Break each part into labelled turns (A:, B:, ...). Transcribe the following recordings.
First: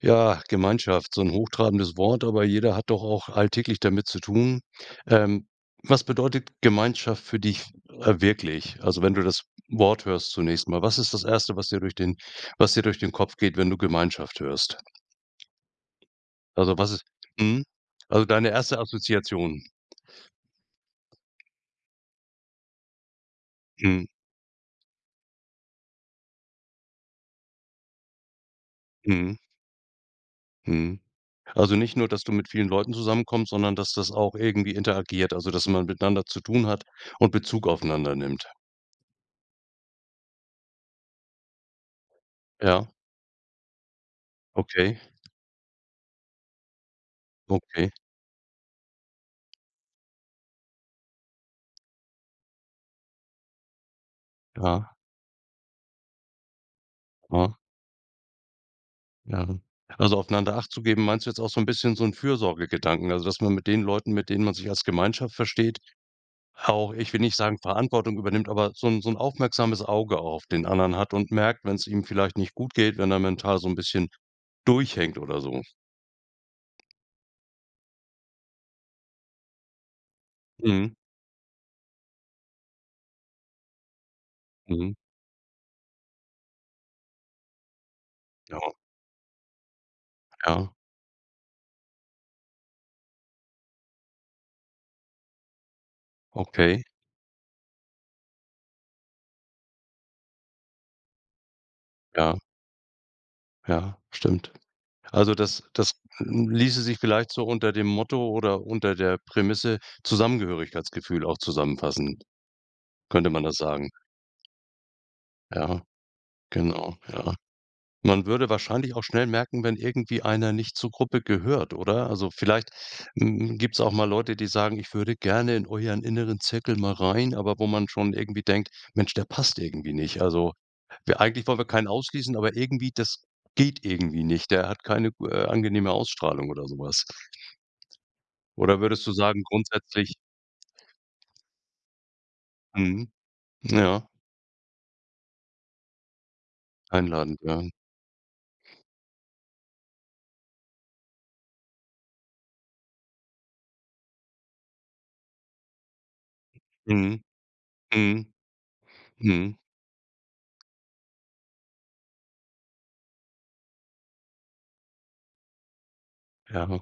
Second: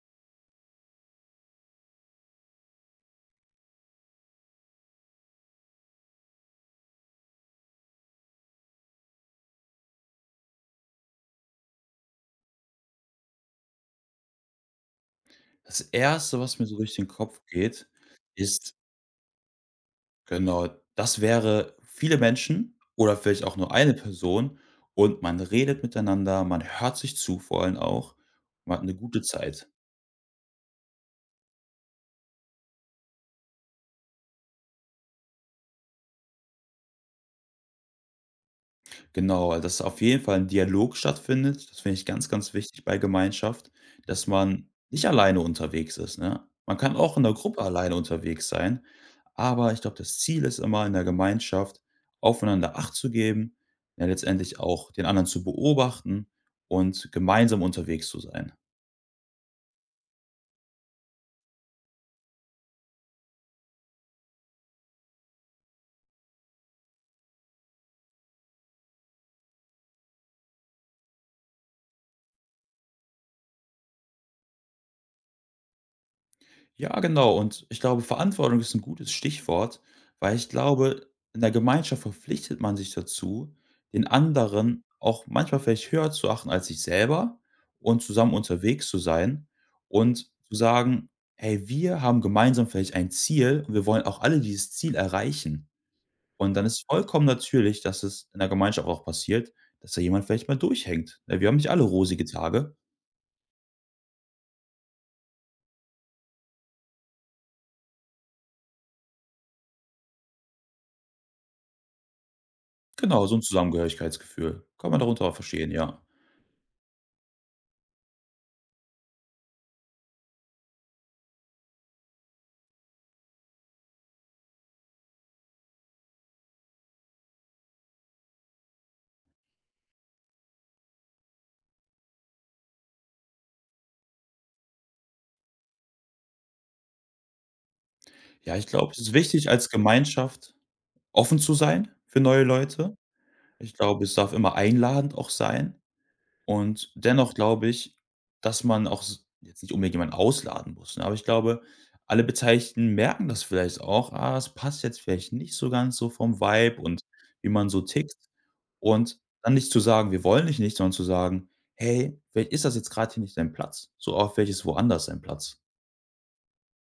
A: Ja, Gemeinschaft, so ein hochtrabendes Wort, aber jeder hat doch auch alltäglich damit zu tun. Ähm, was bedeutet Gemeinschaft für dich, wirklich? Also, wenn du das Wort hörst zunächst mal, was ist das erste, was dir durch den Kopf geht, wenn du Gemeinschaft hörst?
B: Das erste, was mir so
A: Also, was
B: durch
A: ist
B: den Kopf
A: mhm,
B: geht,
A: also, deine
B: ist
A: erste Assoziation.
B: genau, das wäre viele Menschen oder vielleicht auch nur eine
A: Mhm,
B: Person und man redet miteinander, man hört sich zu vor allem auch, man hat eine gute
A: mhm,
B: Zeit.
A: mhm. Also, nicht nur, dass du mit vielen Leuten zusammenkommst, sondern dass das auch irgendwie interagiert, also, dass man miteinander zu tun hat und Bezug aufeinander nimmt.
B: Genau, also dass auf jeden Fall ein Dialog stattfindet. Das finde ich ganz, ganz wichtig
A: Ja,
B: bei Gemeinschaft, dass man
A: okay,
B: nicht alleine unterwegs ist, ne? Man kann auch in der Gruppe
A: okay,
B: alleine unterwegs sein, aber ich glaube, das Ziel ist immer, in der Gemeinschaft aufeinander Acht zu geben, ja letztendlich auch
A: ja,
B: den anderen zu beobachten und
A: ja.
B: gemeinsam unterwegs zu sein.
A: Ja. Also, aufeinander Acht zu geben, meinst du jetzt auch so ein bisschen so ein Fürsorgegedanken? Also, dass man mit den Leuten, mit denen man sich als Gemeinschaft versteht, auch ich will nicht sagen Verantwortung übernimmt, aber so ein aufmerksames Auge auf den anderen hat und merkt, wenn es ihm vielleicht nicht gut geht, wenn er mental so ein bisschen durchhängt oder so.
B: Ja, genau. Und ich glaube, Verantwortung ist ein gutes Stichwort, weil ich
A: Mhm,
B: glaube, in der Gemeinschaft verpflichtet man sich dazu, den anderen
A: mhm.
B: auch manchmal vielleicht höher zu achten als sich selber und zusammen
A: Ja,
B: unterwegs zu sein und zu
A: ja,
B: sagen: „Hey, wir haben gemeinsam vielleicht ein Ziel und wir wollen auch alle dieses Ziel erreichen.“ Und dann
A: okay.
B: ist vollkommen natürlich, dass es in der Gemeinschaft auch passiert, dass da jemand vielleicht mal durchhängt. Ne, wir haben nicht alle rosige
A: Ja,
B: Tage.
A: ja, stimmt. Also, das das ließe sich vielleicht so unter dem Motto oder unter der Prämisse Zusammengehörigkeitsgefühl auch zusammenfassen,
B: Genau,
A: könnte
B: so ein
A: man das sagen.
B: Zusammengehörigkeitsgefühl. Kann man darunter auch verstehen,
A: Ja,
B: ja.
A: genau, ja. Man würde wahrscheinlich auch schnell merken, wenn irgendwie einer nicht zur Gruppe gehört, oder? Also, vielleicht, gibt es auch mal Leute, die sagen: „Ich würde gerne in euren inneren Zirkel mal rein“, aber wo man schon irgendwie denkt: „Mensch, der passt irgendwie nicht.“ Also, wir eigentlich wollen wir keinen ausschließen, aber irgendwie das geht irgendwie nicht. Der hat keine angenehme Ausstrahlung oder sowas.
B: Ja, ich
A: Oder
B: glaube, es
A: würdest
B: ist
A: du sagen,
B: wichtig, als
A: grundsätzlich
B: Gemeinschaft offen zu sein für neue Leute.
A: mhm,
B: Ich glaube,
A: ja,
B: es darf immer einladend auch sein. Und dennoch
A: einladend, ja.
B: glaube ich, dass man auch s jetzt nicht unbedingt jemanden ausladen muss, ne? Aber ich glaube, alle Beteiligten merken das vielleicht auch: „Ah, es passt jetzt vielleicht nicht so ganz so vom Vibe und
A: Mhm,
B: wie man so tickt.“
A: mhm,
B: Und dann
A: mhm,
B: nicht zu sagen: „Wir wollen dich nicht“, sondern zu sagen: „Hey, vielleicht ist das jetzt gerade hier nicht dein Platz.“ So, aber welches woanders dein Platz.
A: ja.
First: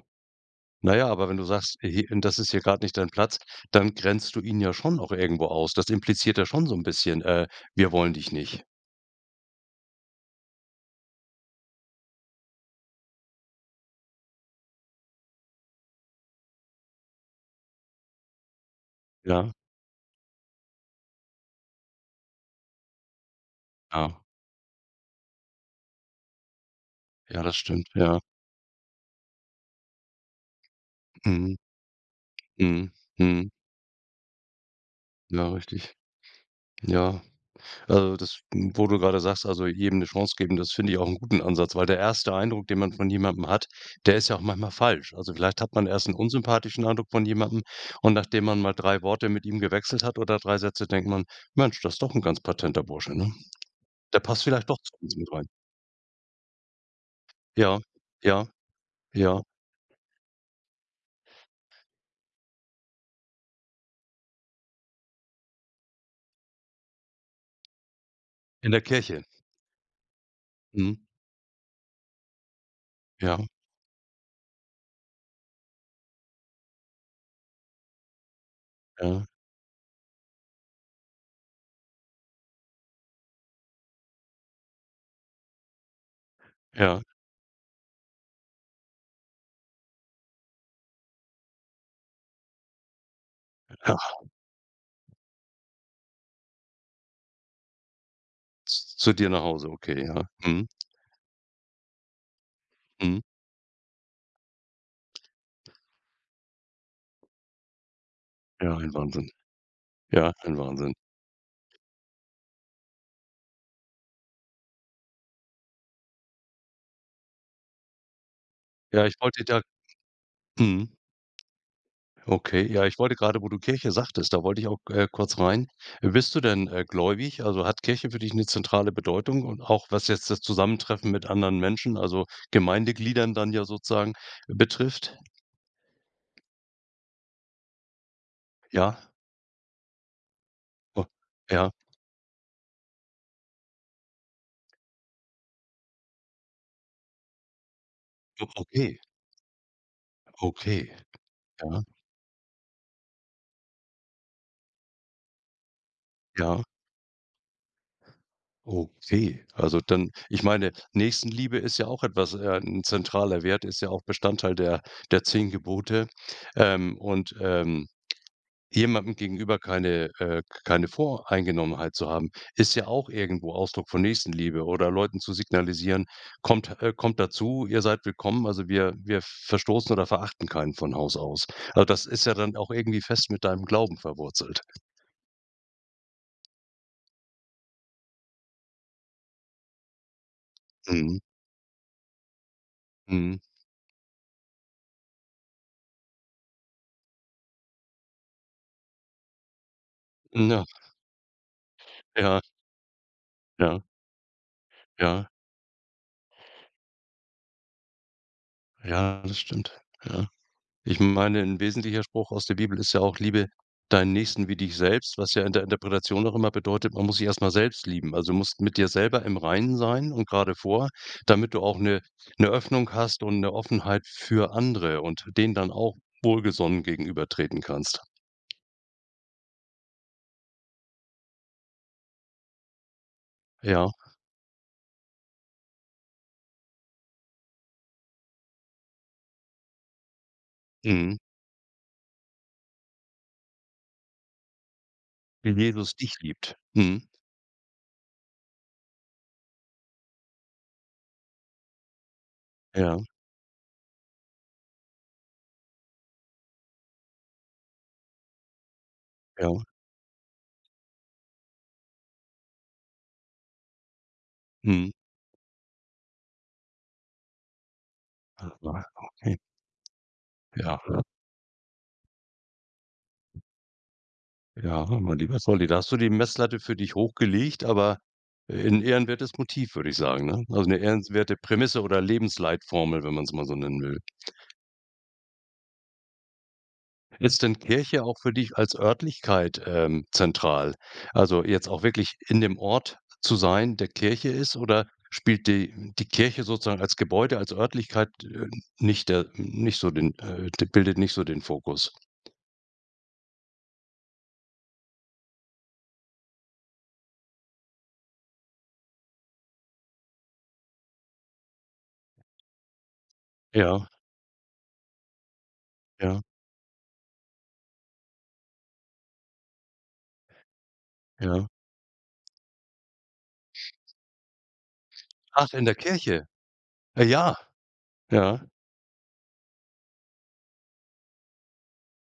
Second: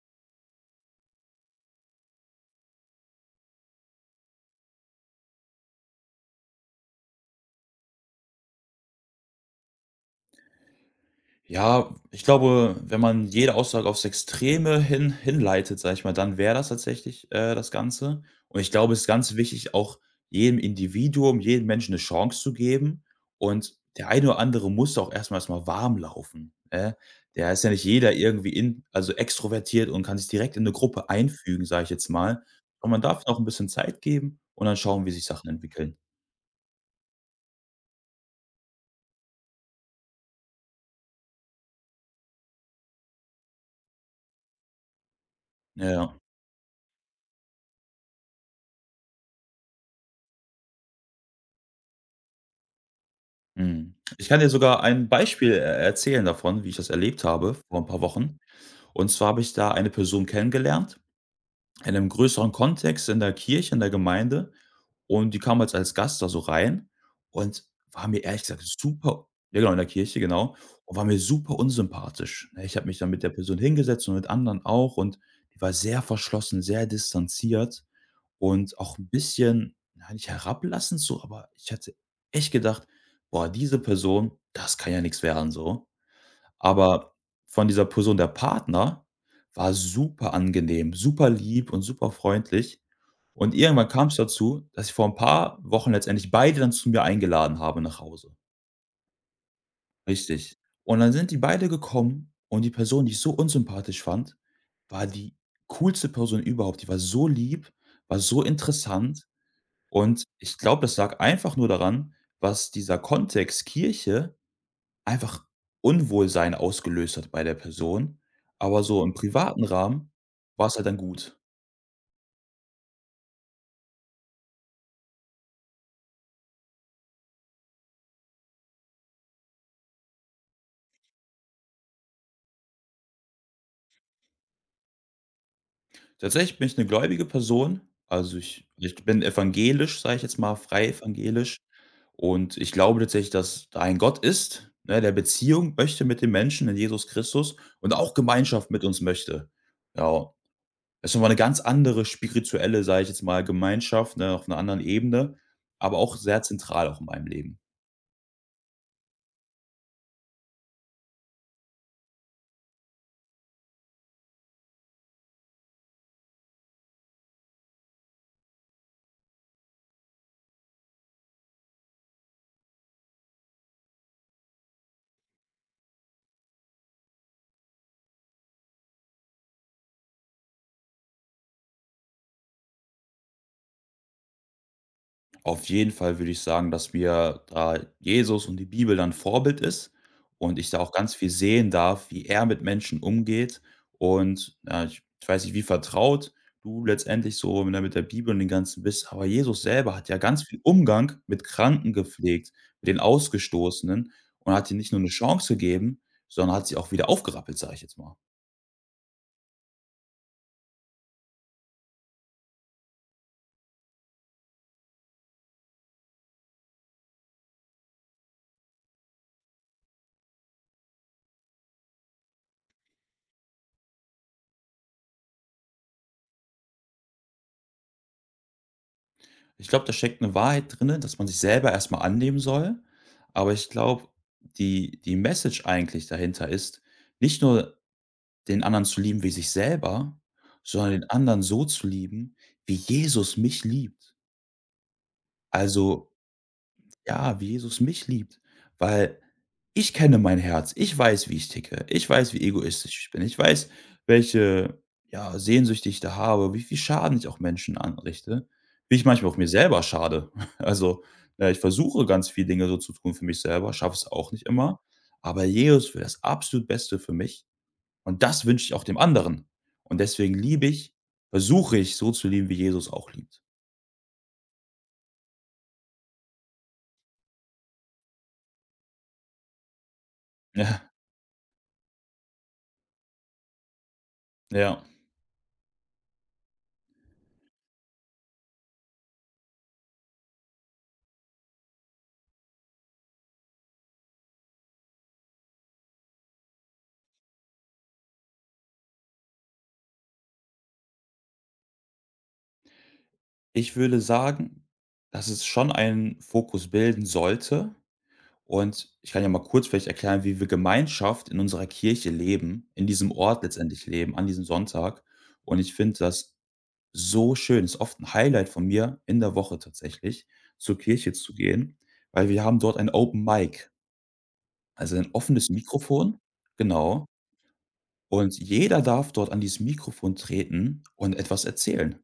A: Na ja, aber wenn du sagst: „He das ist hier gerade nicht dein Platz“, dann grenzt du ihn ja schon auch irgendwo aus. Das impliziert ja schon so ein bisschen, „Wir wollen dich nicht.“
B: Ja, ich glaube, wenn man jede Aussage aufs Extreme hin hinleitet, sage ich mal, dann wäre das tatsächlich, das Ganze. Und ich glaube, es ist ganz
A: Ja,
B: wichtig, auch jedem Individuum, jedem Menschen eine Chance zu geben. Und der
A: ja,
B: eine oder andere muss auch erstmal warm laufen, ne?
A: ja,
B: Der
A: das
B: ist ja nicht
A: stimmt,
B: jeder
A: ja.
B: irgendwie in also, extrovertiert und kann sich direkt in eine Gruppe
A: Mhm,
B: einfügen, sage ich jetzt mal.
A: mhm,
B: Und man darf ihnen auch ein
A: mhm.
B: bisschen Zeit geben und dann schauen, wie sich
A: Ja,
B: Sachen
A: richtig.
B: entwickeln.
A: Ja, also, das m, wo du gerade sagst, also, jedem eine Chance geben, das finde ich auch einen guten Ansatz, weil der erste Eindruck, den man von jemandem hat, der ist ja auch manchmal falsch. Also, vielleicht hat
B: Ja,
A: man erst einen
B: ja.
A: unsympathischen Eindruck von jemandem und nachdem man mal 3 Worte mit ihm gewechselt hat oder 3 Sätze, denkt man: „Mensch, das ist doch ein ganz patenter Bursche, ne?“
B: Mhm.
A: Der
B: Ich kann
A: passt
B: dir
A: vielleicht doch
B: sogar
A: zu
B: ein
A: uns mit rein.
B: Beispiel e erzählen davon, wie ich das erlebt habe vor
A: Ja,
B: ein paar Wochen.
A: ja,
B: Und zwar habe
A: ja,
B: ich da eine Person kennengelernt in einem größeren Kontext in der Kirche, in der Gemeinde und die kam jetzt als Gast da so rein und war mir ehrlich gesagt
A: in der Kirche.
B: super, ja, genau, in der Kirche, genau,
A: Mhm.
B: und war mir super unsympathisch, ne? Ich habe mich dann mit der
A: Ja,
B: Person hingesetzt und mit anderen auch und die war sehr verschlossen, sehr distanziert und auch ein
A: ja,
B: bisschen, na, nicht herablassend so, aber ich hatte echt gedacht: „Boah, diese Person, das kann ja nichts werden so.“
A: ja,
B: Aber von dieser Person der Partner war super angenehm, super lieb und super freundlich. Und irgendwann
A: ja.
B: kam es dazu, dass ich vor ein paar Wochen letztendlich beide dann zu mir eingeladen habe nach Hause.
A: Z zu dir nach Hause, okay, ja.
B: Richtig.
A: Mhm,
B: Und dann sind die beide gekommen und die Person, die ich
A: mhm.
B: so unsympathisch fand, war die coolste Person überhaupt. Die war so lieb, war so
A: Ja, ein
B: interessant
A: Wahnsinn.
B: und
A: Ja, ein
B: ich glaube,
A: Wahnsinn.
B: das lag einfach nur daran, was dieser Kontext Kirche einfach Unwohlsein ausgelöst hat bei der Person, aber so
A: Ja,
B: im
A: ich wollte da
B: privaten Rahmen war es halt
A: mhm,
B: dann gut.
A: okay. Ja, ich wollte gerade wo du Kirche sagtest, da wollte ich auch, kurz rein. Bist du denn, gläubig? Also, hat Kirche für dich eine zentrale Bedeutung und auch was jetzt das Zusammentreffen mit anderen Menschen, also, Gemeindegliedern dann ja sozusagen betrifft?
B: Tatsächlich bin ich 'ne gläubige Person, also ich
A: Ja?
B: bin evangelisch, sage ich jetzt mal, frei
A: O
B: evangelisch
A: ja.
B: und ich glaube tatsächlich, dass da ein Gott ist, ne, der Beziehung möchte mit den Menschen in Jesus Christus und auch
A: O
B: Gemeinschaft mit
A: okay,
B: uns möchte. Ja.
A: okay.
B: Ist noch mal 'ne ganz
A: Ja,
B: andere spirituelle, sage ich jetzt mal, Gemeinschaft, ne, auf 'ner anderen Ebene, aber auch sehr
A: ja.
B: zentral auch in meinem Leben.
A: Okay, also dann ich meine, Nächstenliebe ist ja auch etwas 'n zentraler Wert, ist ja auch Bestandteil der 10 Gebote. Ähm, und, ähm, jemandem gegenüber keine keine Voreingenommenheit zu haben, ist ja auch irgendwo Ausdruck von Nächstenliebe oder Leuten zu signalisieren: „Kommt kommt dazu, ihr seid willkommen, also wir verstoßen oder verachten keinen von Haus aus.“ Also, das ist ja dann auch irgendwie fest mit deinem Glauben verwurzelt.
B: Auf jeden Fall würde ich sagen, dass mir da Jesus und die Bibel dann Vorbild ist und ich da auch ganz
A: Mhm,
B: viel sehen darf, wie er mit Menschen
A: mhm.
B: umgeht und, ja, ich weiß nicht, wie vertraut du letztendlich so, ne, mit der Bibel und dem Ganzen bist, aber Jesus selber hat ja ganz viel
A: Ja,
B: Umgang mit Kranken
A: ja,
B: gepflegt, mit den
A: ja,
B: Ausgestoßenen und hat ihnen nicht nur 'ne
A: ja.
B: Chance gegeben, sondern hat sie auch wieder aufgerappelt, sage ich jetzt mal.
A: Ja, das stimmt. Ja. Ich meine, ein wesentlicher Spruch aus der Bibel ist ja auch: „Liebe deinen Nächsten wie dich selbst“, was ja in der Interpretation auch immer bedeutet, man muss sich erst mal selbst lieben. Also, du musst mit dir selber im Reinen sein und gerade vor, damit du auch eine Öffnung hast und eine Offenheit für andere und denen dann auch wohlgesonnen gegenübertreten kannst.
B: Ich glaube, da steckt eine Wahrheit drinnen, dass man sich selber erst mal annehmen soll. Aber ich
A: Ja,
B: glaube, die Message eigentlich dahinter ist, nicht nur den anderen zu lieben wie sich selber, sondern den
A: mhm.
B: anderen so zu lieben, wie Jesus mich liebt.
A: Wie Jesus
B: Also
A: dich liebt. Mhm.
B: ja, wie Jesus mich liebt, weil ich kenne mein Herz. Ich weiß, wie ich ticke. Ich weiß, wie
A: Ja,
B: egoistisch ich bin. Ich weiß, welche, ja, Sehnsüchte ich da habe, wie viel Schaden ich auch Menschen anrichte, wie ich manchmal auch mir
A: ja.
B: selber schade. Also, ja, ich versuche ganz viel Dinge so zu tun für mich selber, schaffe es auch nicht immer,
A: Mhm.
B: aber Jesus will das absolut Beste für mich und das wünsche ich auch
A: Ah,
B: dem
A: okay.
B: anderen. Und deswegen liebe
A: Ja.
B: ich versuche ich, so zu lieben, wie Jesus auch liebt.
A: Ja, mein lieber Solly, da hast du die Messlatte für dich hochgelegt, aber ein ehrenwertes Motiv, würde ich sagen, ne? Also eine
B: Ja,
A: ehrenwerte Prämisse oder Lebensleitformel, wenn man es mal so nennen will.
B: ja.
A: Ist denn Kirche auch für dich als Örtlichkeit, zentral? Also, jetzt auch wirklich in dem Ort zu sein, der Kirche ist, oder spielt die Kirche sozusagen als Gebäude, als Örtlichkeit, nicht der nicht so den d bildet nicht so den Fokus?
B: Ich würde sagen, dass es schon einen Fokus bilden sollte. Und ich kann ja mal kurz vielleicht erklären, wie wir Gemeinschaft in unserer Kirche leben, in diesem Ort letztendlich
A: Ja,
B: leben, an diesem Sonntag. Und ich finde
A: ja,
B: das so schön. Ist oft ein Highlight von mir in der Woche tatsächlich, zur Kirche zu
A: ja.
B: gehen, weil wir haben dort ein Open Mic, also ein offenes
A: Ach, in der
B: Mikrofon.
A: Kirche?
B: Genau.
A: Ja,
B: Und
A: ja,
B: jeder darf dort an dieses Mikrofon treten und etwas erzählen,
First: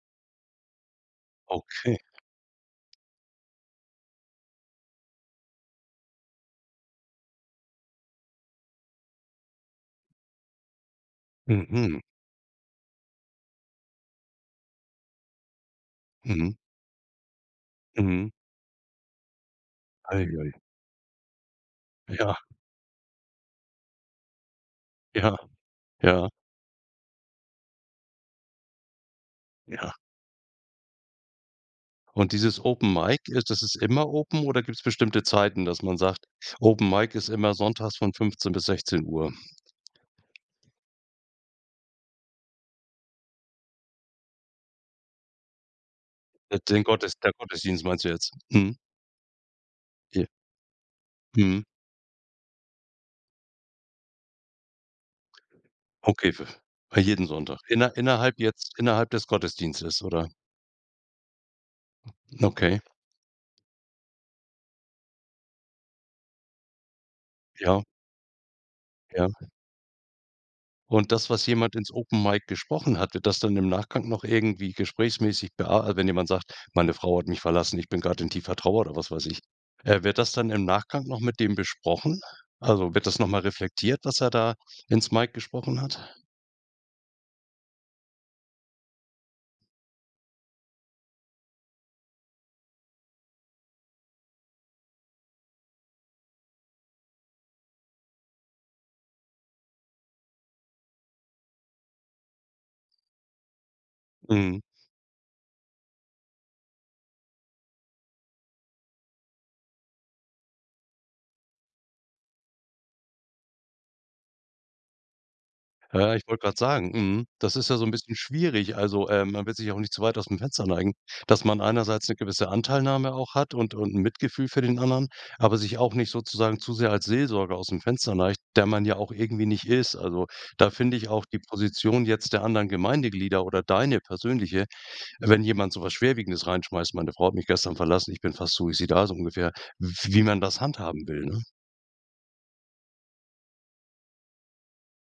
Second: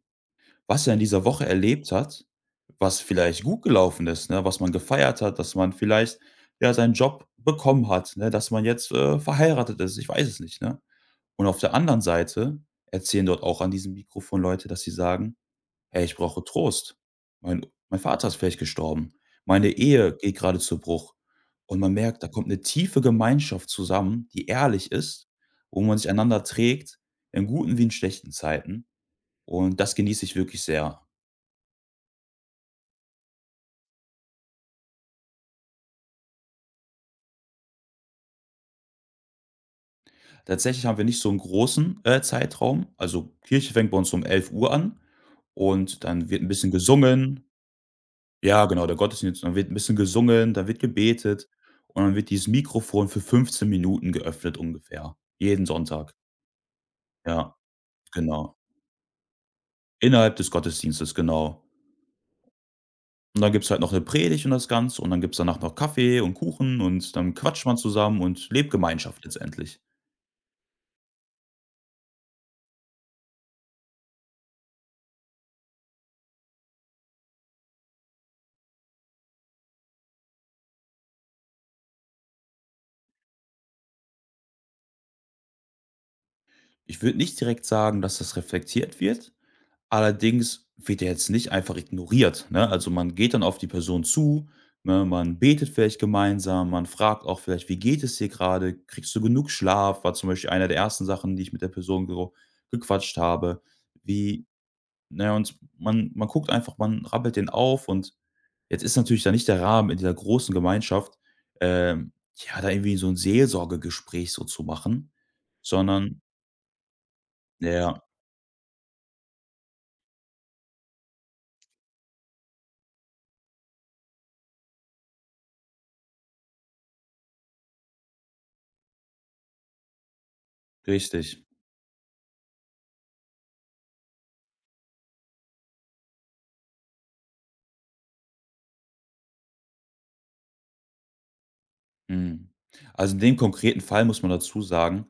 B: was er in dieser Woche erlebt
A: okay.
B: hat, was vielleicht gut gelaufen ist, ne, was man gefeiert hat, dass man vielleicht, ja, seinen Job bekommen hat, ne, dass man jetzt, verheiratet ist, ich weiß es nicht, ne? Und auf der
A: Mhm.
B: anderen Seite erzählen dort auch an diesem Mikrofon Leute, dass sie sagen: „Hey, ich brauche
A: Mhm,
B: Trost. Mein Vater
A: mhm.
B: ist vielleicht gestorben. Meine Ehe
A: Ei,
B: geht
A: ei.
B: gerade zu Bruch.“ Und man merkt, da
A: Ja,
B: kommt eine tiefe Gemeinschaft zusammen, die ehrlich ist,
A: ja,
B: wo man sich
A: ja,
B: einander trägt, in guten wie in schlechten Zeiten. Und
A: ja.
B: das genieße ich wirklich sehr.
A: Und dieses Open Mic, ist, das ist immer open oder gibt's bestimmte Zeiten, dass man sagt: „Open Mic ist immer sonntags von 15 bis 16:00?“
B: Tatsächlich haben wir nicht so einen großen, Zeitraum. Also, Kirche fängt bei uns um 11 Uhr an und dann wird ein bisschen
A: Den Gottes der
B: gesungen.
A: Gottesdienst meinst du jetzt?
B: Ja,
A: Mhm.
B: genau, der Gottesdienst, dann wird ein bisschen
A: Ja.
B: gesungen, dann wird gebetet
A: Mhm.
B: und dann wird dieses Mikrofon für 15 Minuten geöffnet ungefähr, jeden Sonntag.
A: Okay, w bei jeden
B: Ja,
A: Sonntag.
B: genau.
A: Innerhalb des Gottesdienstes, oder?
B: Innerhalb des Gottesdienstes, genau.
A: Okay,
B: Und dann gibt's halt noch eine Predigt und das Ganze und dann gibt's danach noch Kaffee und Kuchen und dann quatscht man
A: ja,
B: zusammen und lebt Gemeinschaft
A: ja.
B: letztendlich.
A: Und das, was jemand ins Open Mic gesprochen hat, wird das dann im Nachgang noch irgendwie gesprächsmäßig bearbeitet? Wenn jemand sagt: „Meine Frau hat mich verlassen, ich bin gerade in tiefer Trauer“ oder was weiß ich. Wird das dann im Nachgang noch mit dem besprochen? Also, wird das noch mal reflektiert, was er da ins Mic gesprochen hat?
B: Ich würde nicht direkt sagen, dass das reflektiert wird. Allerdings wird er jetzt nicht einfach ignoriert, ne? Also, man geht dann auf die Person zu, ne, man betet vielleicht gemeinsam, man fragt auch vielleicht: „Wie geht es dir gerade? Kriegst du genug Schlaf?“ War zum Beispiel eine der ersten Sachen, die ich mit der Person gero gequatscht habe. Wie
A: Mhm.
B: ne, und man guckt einfach, man rappelt den auf und jetzt ist natürlich da nicht der Rahmen in dieser großen Gemeinschaft, ähm, ja, da irgendwie so ein Seelsorgegespräch so zu machen,
A: Ja,
B: sondern
A: ich wollte gerade sagen, mhm, das ist ja so ein
B: ja,
A: bisschen schwierig. Also, man will sich ja auch nicht zu weit aus dem Fenster neigen, dass man einerseits eine gewisse Anteilnahme auch hat und 'n Mitgefühl für den anderen, aber sich auch nicht sozusagen zu sehr als Seelsorger aus dem Fenster neigt, der man ja auch irgendwie nicht ist. Also, da finde ich auch die
B: richtig.
A: Position jetzt der anderen Gemeindeglieder oder deine persönliche, wenn jemand so was Schwerwiegendes reinschmeißt: „Meine Frau hat mich gestern verlassen, ich bin fast suizidal“, so ungefähr, wie man das handhaben will, ne?
B: Mhm. Also, in dem konkreten Fall muss man dazu sagen,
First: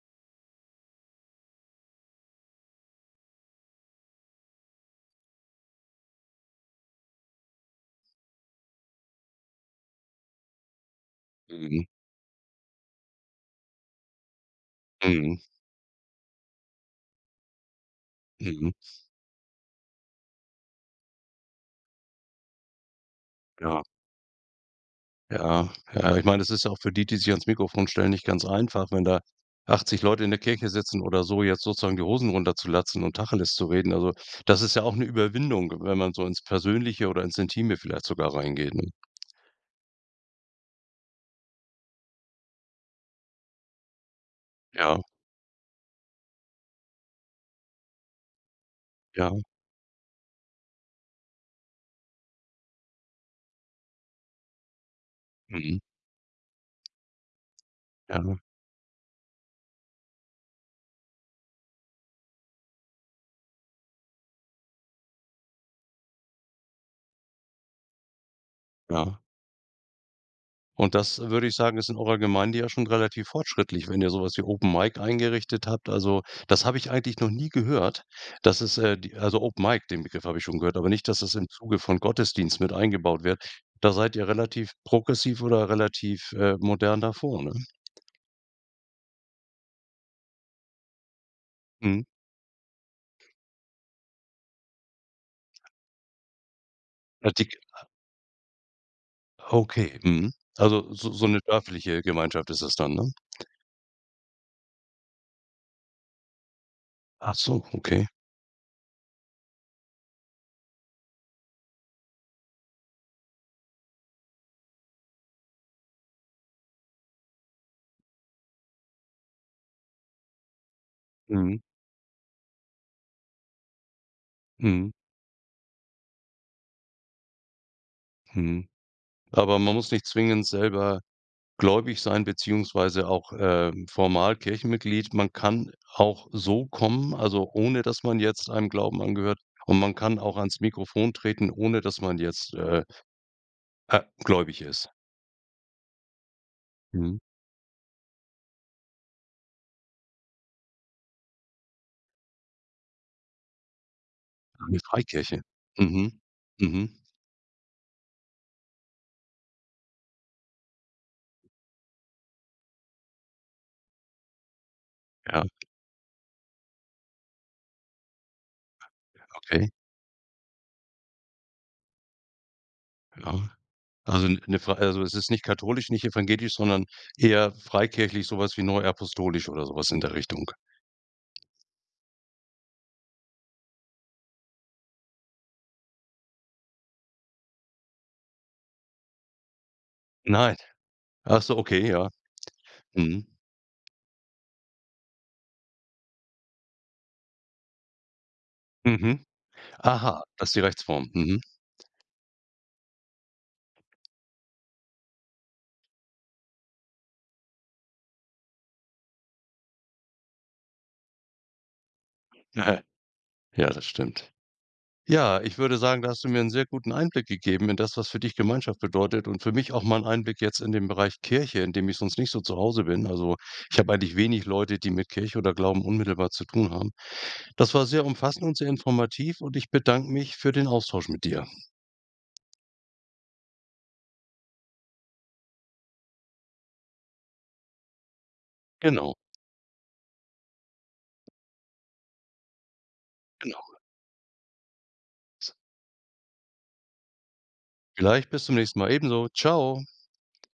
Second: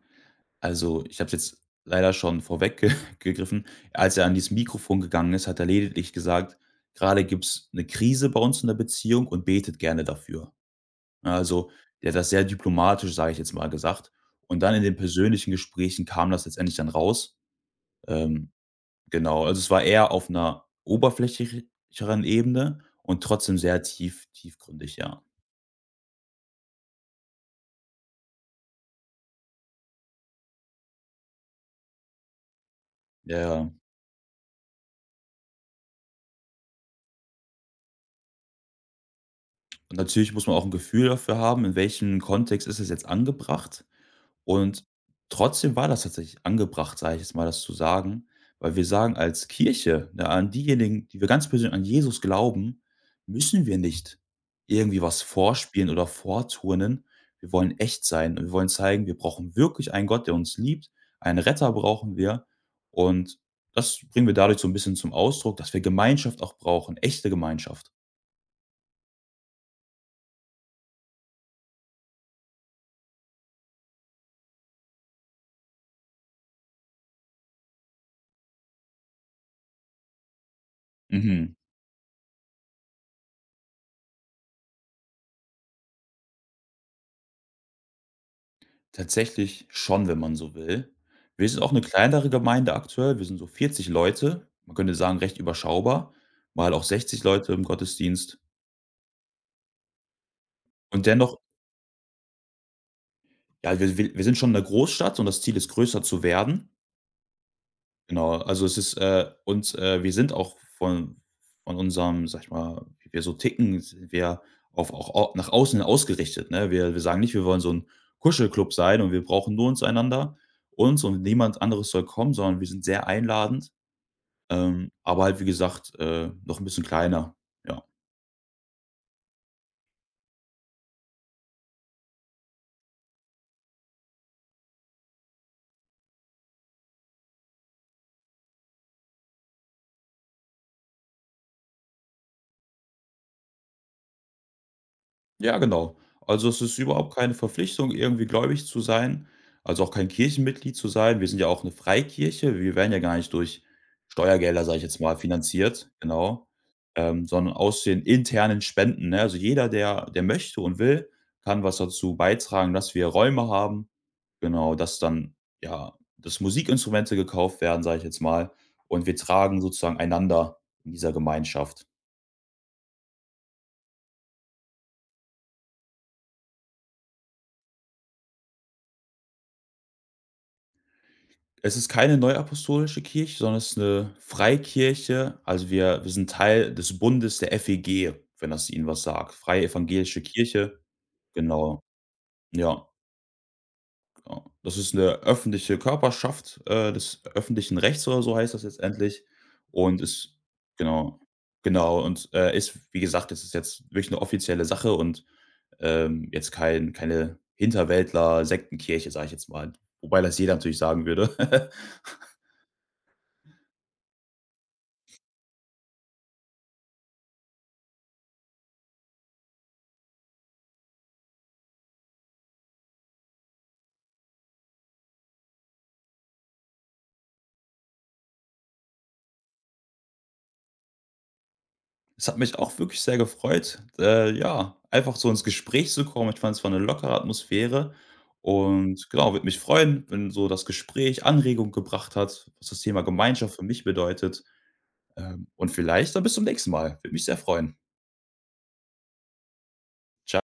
B: also, ich habe es jetzt leider schon vorweg gegriffen. Als er an dieses Mikrofon gegangen ist, hat er lediglich gesagt: „Grade gibt's eine Krise bei uns in der Beziehung und betet gerne dafür.“ Ja, also,
A: Mhm,
B: der hat das sehr diplomatisch, sage ich jetzt mal, gesagt. Und dann in den
A: mhm,
B: persönlichen Gesprächen kam das letztendlich dann raus. Ähm,
A: mhm,
B: genau, also, es war eher auf einer oberflächlicheren Ebene und trotzdem sehr
A: ja.
B: tiefgründig, ja.
A: Ja, ja, ich meine, das ist auch für die, die sich ans Mikrofon stellen, nicht ganz einfach, wenn da 80 Leute in der Kirche sitzen oder so, jetzt sozusagen die Hosen runterzulassen und
B: Ja,
A: Tacheles zu
B: ja.
A: reden. Also, das ist ja auch eine Überwindung, wenn man so ins Persönliche oder ins Intime vielleicht sogar reingeht, ne?
B: Und natürlich muss man auch ein Gefühl dafür haben, in welchem Kontext ist es jetzt angebracht. Und
A: Ja,
B: trotzdem war das tatsächlich angebracht, sage ich jetzt mal, das zu sagen, weil wir sagen
A: ja,
B: als Kirche, ne, an diejenigen, die wir ganz persönlich an Jesus glauben, müssen wir nicht irgendwie was
A: mhm,
B: vorspielen oder vorturnen. Wir wollen echt
A: ja,
B: sein und wir wollen zeigen, wir brauchen wirklich einen Gott, der uns liebt, einen Retter brauchen wir. Und das bringen wir dadurch so ein bisschen zum Ausdruck, dass wir Gemeinschaft auch brauchen, echte Gemeinschaft.
A: ja. Und das würde ich sagen, ist in eurer Gemeinde ja schon relativ fortschrittlich, wenn ihr sowas wie Open Mic eingerichtet habt. Also, das habe ich eigentlich noch nie gehört. Das ist die also Open Mic, den Begriff habe ich schon gehört, aber nicht, dass das im
B: Mhm.
A: Zuge von Gottesdienst mit eingebaut wird. Da seid ihr relativ progressiv oder relativ, modern davor, ne?
B: Tatsächlich schon, wenn man so will. Wir sind auch eine
A: Mhm.
B: kleinere Gemeinde aktuell. Wir sind so 40 Leute. Man könnte sagen, recht überschaubar, mal auch 60
A: Die
B: Leute im Gottesdienst.
A: okay, mhm. Also,
B: Und
A: so so
B: dennoch,
A: 'ne dörfliche Gemeinschaft ist das dann, ne?
B: ja, wir sind schon 'ne Großstadt und das Ziel ist, größer zu werden.
A: Ach so, okay.
B: Genau, also es ist, und, wir sind auch von unserem, sag ich mal, wie wir so ticken, sind wir auf auch au nach außen hin ausgerichtet, ne? Wir sagen nicht, wir wollen so ein Kuschelclub sein und wir brauchen nur uns einander, uns und
A: Mhm,
B: niemand anderes soll kommen, sondern wir sind sehr einladend.
A: mhm,
B: Aber halt, wie gesagt, noch ein bisschen kleiner, ja.
A: mhm. Aber man muss nicht zwingend selber gläubig sein beziehungsweise auch, formal Kirchenmitglied. Man kann auch so kommen, also ohne dass man jetzt einem Glauben angehört, und man kann auch ans Mikrofon treten, ohne dass man jetzt, gläubig ist.
B: Ja, genau. Also, es ist überhaupt
A: Mhm.
B: keine Verpflichtung, irgendwie gläubig zu sein, also auch kein Kirchenmitglied zu sein. Wir sind ja auch eine Freikirche. Wir werden ja gar nicht durch Steuergelder, sage
A: Eine
B: ich jetzt mal,
A: Freikirche.
B: finanziert,
A: Mhm.
B: genau,
A: Mhm.
B: sondern aus den internen Spenden, ne? Also, jeder, der möchte und will, kann was dazu beitragen, dass wir Räume haben. Genau, dass dann,
A: Ja,
B: ja, dass Musikinstrumente gekauft werden, sage ich jetzt mal, und wir tragen
A: okay,
B: sozusagen einander in dieser Gemeinschaft.
A: ja. Also n- eine Frei also es ist nicht katholisch, nicht evangelisch, sondern eher freikirchlich, sowas wie neuapostolisch oder sowas in der Richtung.
B: Es ist keine neuapostolische Kirche, sondern es ist eine Freikirche. Also, wir sind Teil des Bundes der FEG, wenn das Ihnen was sagt. Freie Evangelische
A: Nein.
B: Kirche.
A: Ach so,
B: Genau.
A: okay, ja.
B: Ja,
A: Mhm.
B: genau. Das ist eine öffentliche Körperschaft, des öffentlichen Rechts oder so heißt das letztendlich
A: Mhm.
B: und
A: Aha,
B: ist
A: das ist die Rechtsform.
B: genau,
A: Mhm.
B: genau und, ist wie gesagt, es ist jetzt wirklich eine offizielle Sache und, jetzt keine Hinterwäldler-Sektenkirche, sage ich jetzt mal, wobei das jeder natürlich sagen würde.
A: Ja, das stimmt. Ja, ich würde sagen, da hast du mir einen sehr guten Einblick gegeben in das, was für dich Gemeinschaft bedeutet und für mich auch mal einen Einblick jetzt in den Bereich Kirche, in dem ich sonst nicht so zu Hause bin. Also, ich habe eigentlich wenig Leute, die mit Kirche oder Glauben unmittelbar zu tun haben. Das war sehr umfassend und sehr informativ und ich bedanke mich für den Austausch mit dir.
B: Es hat mich auch wirklich sehr gefreut, ja, einfach so ins Gespräch zu kommen. Ich fand, es war 'ne lockere Atmosphäre und
A: Genau,
B: genau, würde mich freuen, wenn so das Gespräch Anregung gebracht hat, was das Thema Gemeinschaft für
A: genau.
B: mich bedeutet. Und vielleicht dann bis zum nächsten Mal. Würde mich sehr freuen.
A: Vielleicht bis zum nächsten Mal. Ebenso. Ciao.
B: Tschau.